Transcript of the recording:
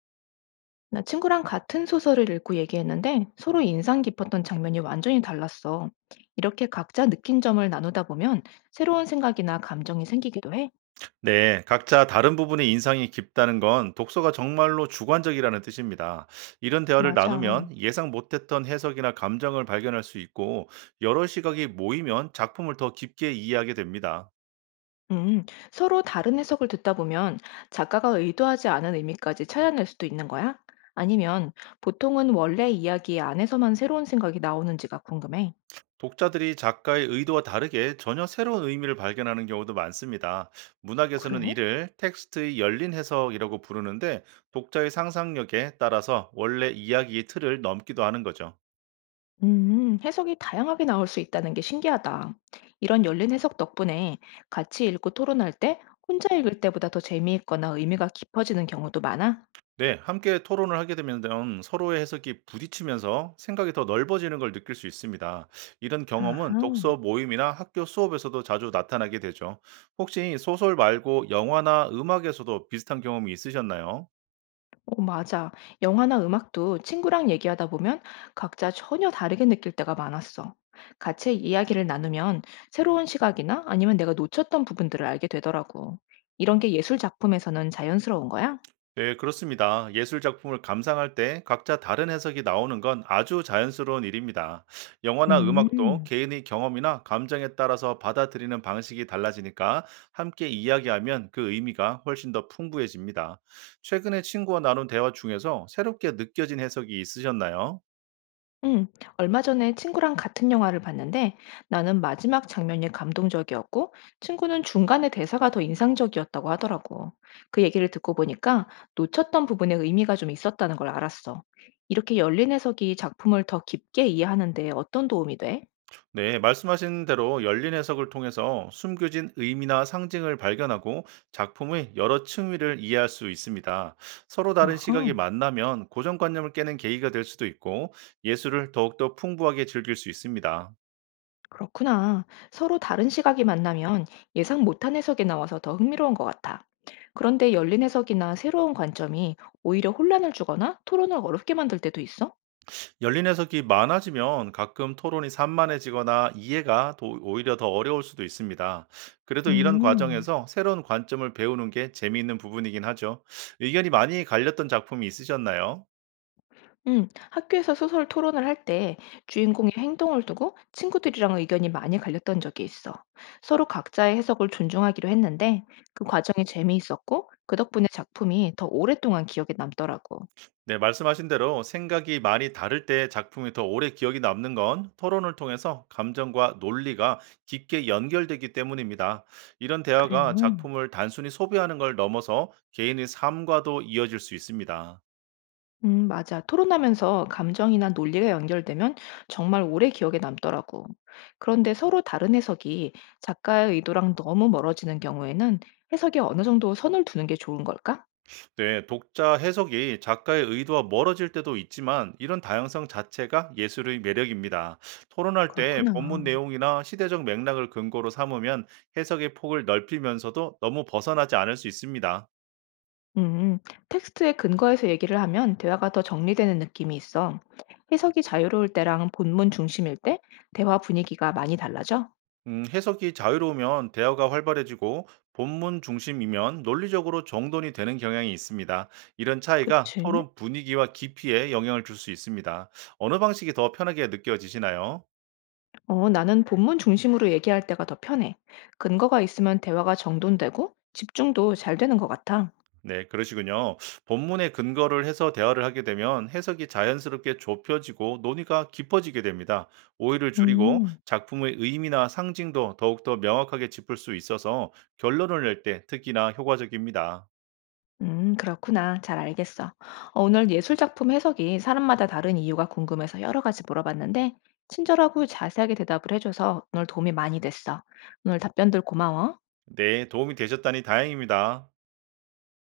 나 친구랑 같은 소설을 읽고 얘기했는데 서로 인상 깊었던 장면이 완전히 달랐어. 이렇게 각자 느낀 점을 나누다 보면 새로운 생각이나 감정이 생기기도 해. 네, 각자 다른 부분의 인상이 깊다는 건 독서가 정말로 주관적이라는 뜻입니다. 이런 대화를 맞아. 나누면 예상 못했던 해석이나 감정을 발견할 수 있고, 여러 시각이 모이면 작품을 더 깊게 이해하게 됩니다. 음, 서로 다른 해석을 듣다 보면 작가가 의도하지 않은 의미까지 찾아낼 수도 있는 거야? 아니면 보통은 원래 이야기 안에서만 새로운 생각이 나오는지가 궁금해. 독자들이 작가의 의도와 다르게 전혀 새로운 의미를 발견하는 경우도 많습니다. 문학에서는 그래? 이를 텍스트의 열린 해석이라고 부르는데, 독자의 상상력에 따라서 원래 이야기의 틀을 넘기도 하는 거죠. 해석이 다양하게 나올 수 있다는 게 신기하다. 이런 열린 해석 덕분에 같이 읽고 토론할 때 혼자 읽을 때보다 더 재미있거나 의미가 깊어지는 경우도 많아. 네, 함께 토론을 하게 되면 서로의 해석이 부딪히면서 생각이 더 넓어지는 걸 느낄 수 있습니다. 이런 경험은 아하. 독서 모임이나 학교 수업에서도 자주 나타나게 되죠. 혹시 소설 말고 영화나 음악에서도 비슷한 경험이 있으셨나요? 어, 맞아. 영화나 음악도 친구랑 얘기하다 보면 각자 전혀 다르게 느낄 때가 많았어. 같이 이야기를 나누면 새로운 시각이나 아니면 내가 놓쳤던 부분들을 알게 되더라고. 이런 게 예술 작품에서는 자연스러운 거야? 네, 그렇습니다. 예술 작품을 감상할 때 각자 다른 해석이 나오는 건 아주 자연스러운 일입니다. 영화나 음악도 음. 개인의 경험이나 감정에 따라서 받아들이는 방식이 달라지니까 함께 이야기하면 그 의미가 훨씬 더 풍부해집니다. 최근에 친구와 나눈 대화 중에서 새롭게 느껴진 해석이 있으셨나요? 음, 얼마 전에 친구랑 같은 영화를 봤는데 나는 마지막 장면이 감동적이었고 친구는 중간에 대사가 더 인상적이었다고 하더라고. 그 얘기를 듣고 보니까 놓쳤던 부분에 의미가 좀 있었다는 걸 알았어. 이렇게 열린 해석이 작품을 더 깊게 이해하는데 어떤 도움이 돼? 네, 말씀하신 대로 열린 해석을 통해서 숨겨진 의미나 상징을 발견하고 작품의 여러 층위를 이해할 수 있습니다. 서로 다른 아하, 시각이 만나면 고정관념을 깨는 계기가 될 수도 있고 예술을 더욱더 풍부하게 즐길 수 있습니다. 그렇구나. 서로 다른 시각이 만나면 예상 못한 해석이 나와서 더 흥미로운 것 같아. 그런데 열린 해석이나 새로운 관점이 오히려 혼란을 주거나 토론을 어렵게 만들 때도 있어? 열린 해석이 많아지면 가끔 토론이 산만해지거나 오히려 더 어려울 수도 있습니다. 그래도 이런 음. 과정에서 새로운 관점을 배우는 게 재미있는 부분이긴 하죠. 의견이 많이 갈렸던 작품이 있으셨나요? 학교에서 소설 토론을 할 때 주인공의 행동을 두고 친구들이랑 의견이 많이 갈렸던 적이 있어. 서로 각자의 해석을 존중하기로 했는데 그 과정이 재미있었고 그 덕분에 작품이 더 오랫동안 기억에 남더라고. 네, 말씀하신 대로 생각이 많이 다를 때 작품이 더 오래 기억이 남는 건 토론을 통해서 감정과 논리가 깊게 연결되기 때문입니다. 이런 그래. 대화가 작품을 단순히 소비하는 걸 넘어서 개인의 삶과도 이어질 수 있습니다. 맞아. 토론하면서 감정이나 논리가 연결되면 정말 오래 기억에 남더라고. 그런데 서로 다른 해석이 작가의 의도랑 너무 멀어지는 경우에는 해석에 어느 정도 선을 두는 게 좋은 걸까? 네, 독자 해석이 작가의 의도와 멀어질 때도 있지만 이런 다양성 자체가 예술의 매력입니다. 토론할 때 그렇구나. 본문 내용이나 시대적 맥락을 근거로 삼으면 해석의 폭을 넓히면서도 너무 벗어나지 않을 수 있습니다. 음, 텍스트에 근거해서 얘기를 하면 대화가 더 정리되는 느낌이 있어. 해석이 자유로울 때랑 본문 중심일 때 대화 분위기가 많이 달라져? 해석이 자유로우면 대화가 활발해지고 본문 중심이면 논리적으로 정돈이 되는 경향이 있습니다. 이런 차이가 그치? 토론 분위기와 깊이에 영향을 줄 수 있습니다. 어느 방식이 더 편하게 느껴지시나요? 어, 나는 본문 중심으로 얘기할 때가 더 편해. 근거가 있으면 대화가 정돈되고 집중도 잘 되는 것 같아. 네, 그러시군요. 본문의 근거를 해서 대화를 하게 되면 해석이 자연스럽게 좁혀지고 논의가 깊어지게 됩니다. 오해를 줄이고 음, 작품의 의미나 상징도 더욱더 명확하게 짚을 수 있어서 결론을 낼 때 특히나 효과적입니다. 그렇구나. 잘 알겠어. 어, 오늘 예술 작품 해석이 사람마다 다른 이유가 궁금해서 여러 가지 물어봤는데, 친절하고 자세하게 대답을 해줘서 오늘 도움이 많이 됐어. 오늘 답변들 고마워. 네, 도움이 되셨다니 다행입니다.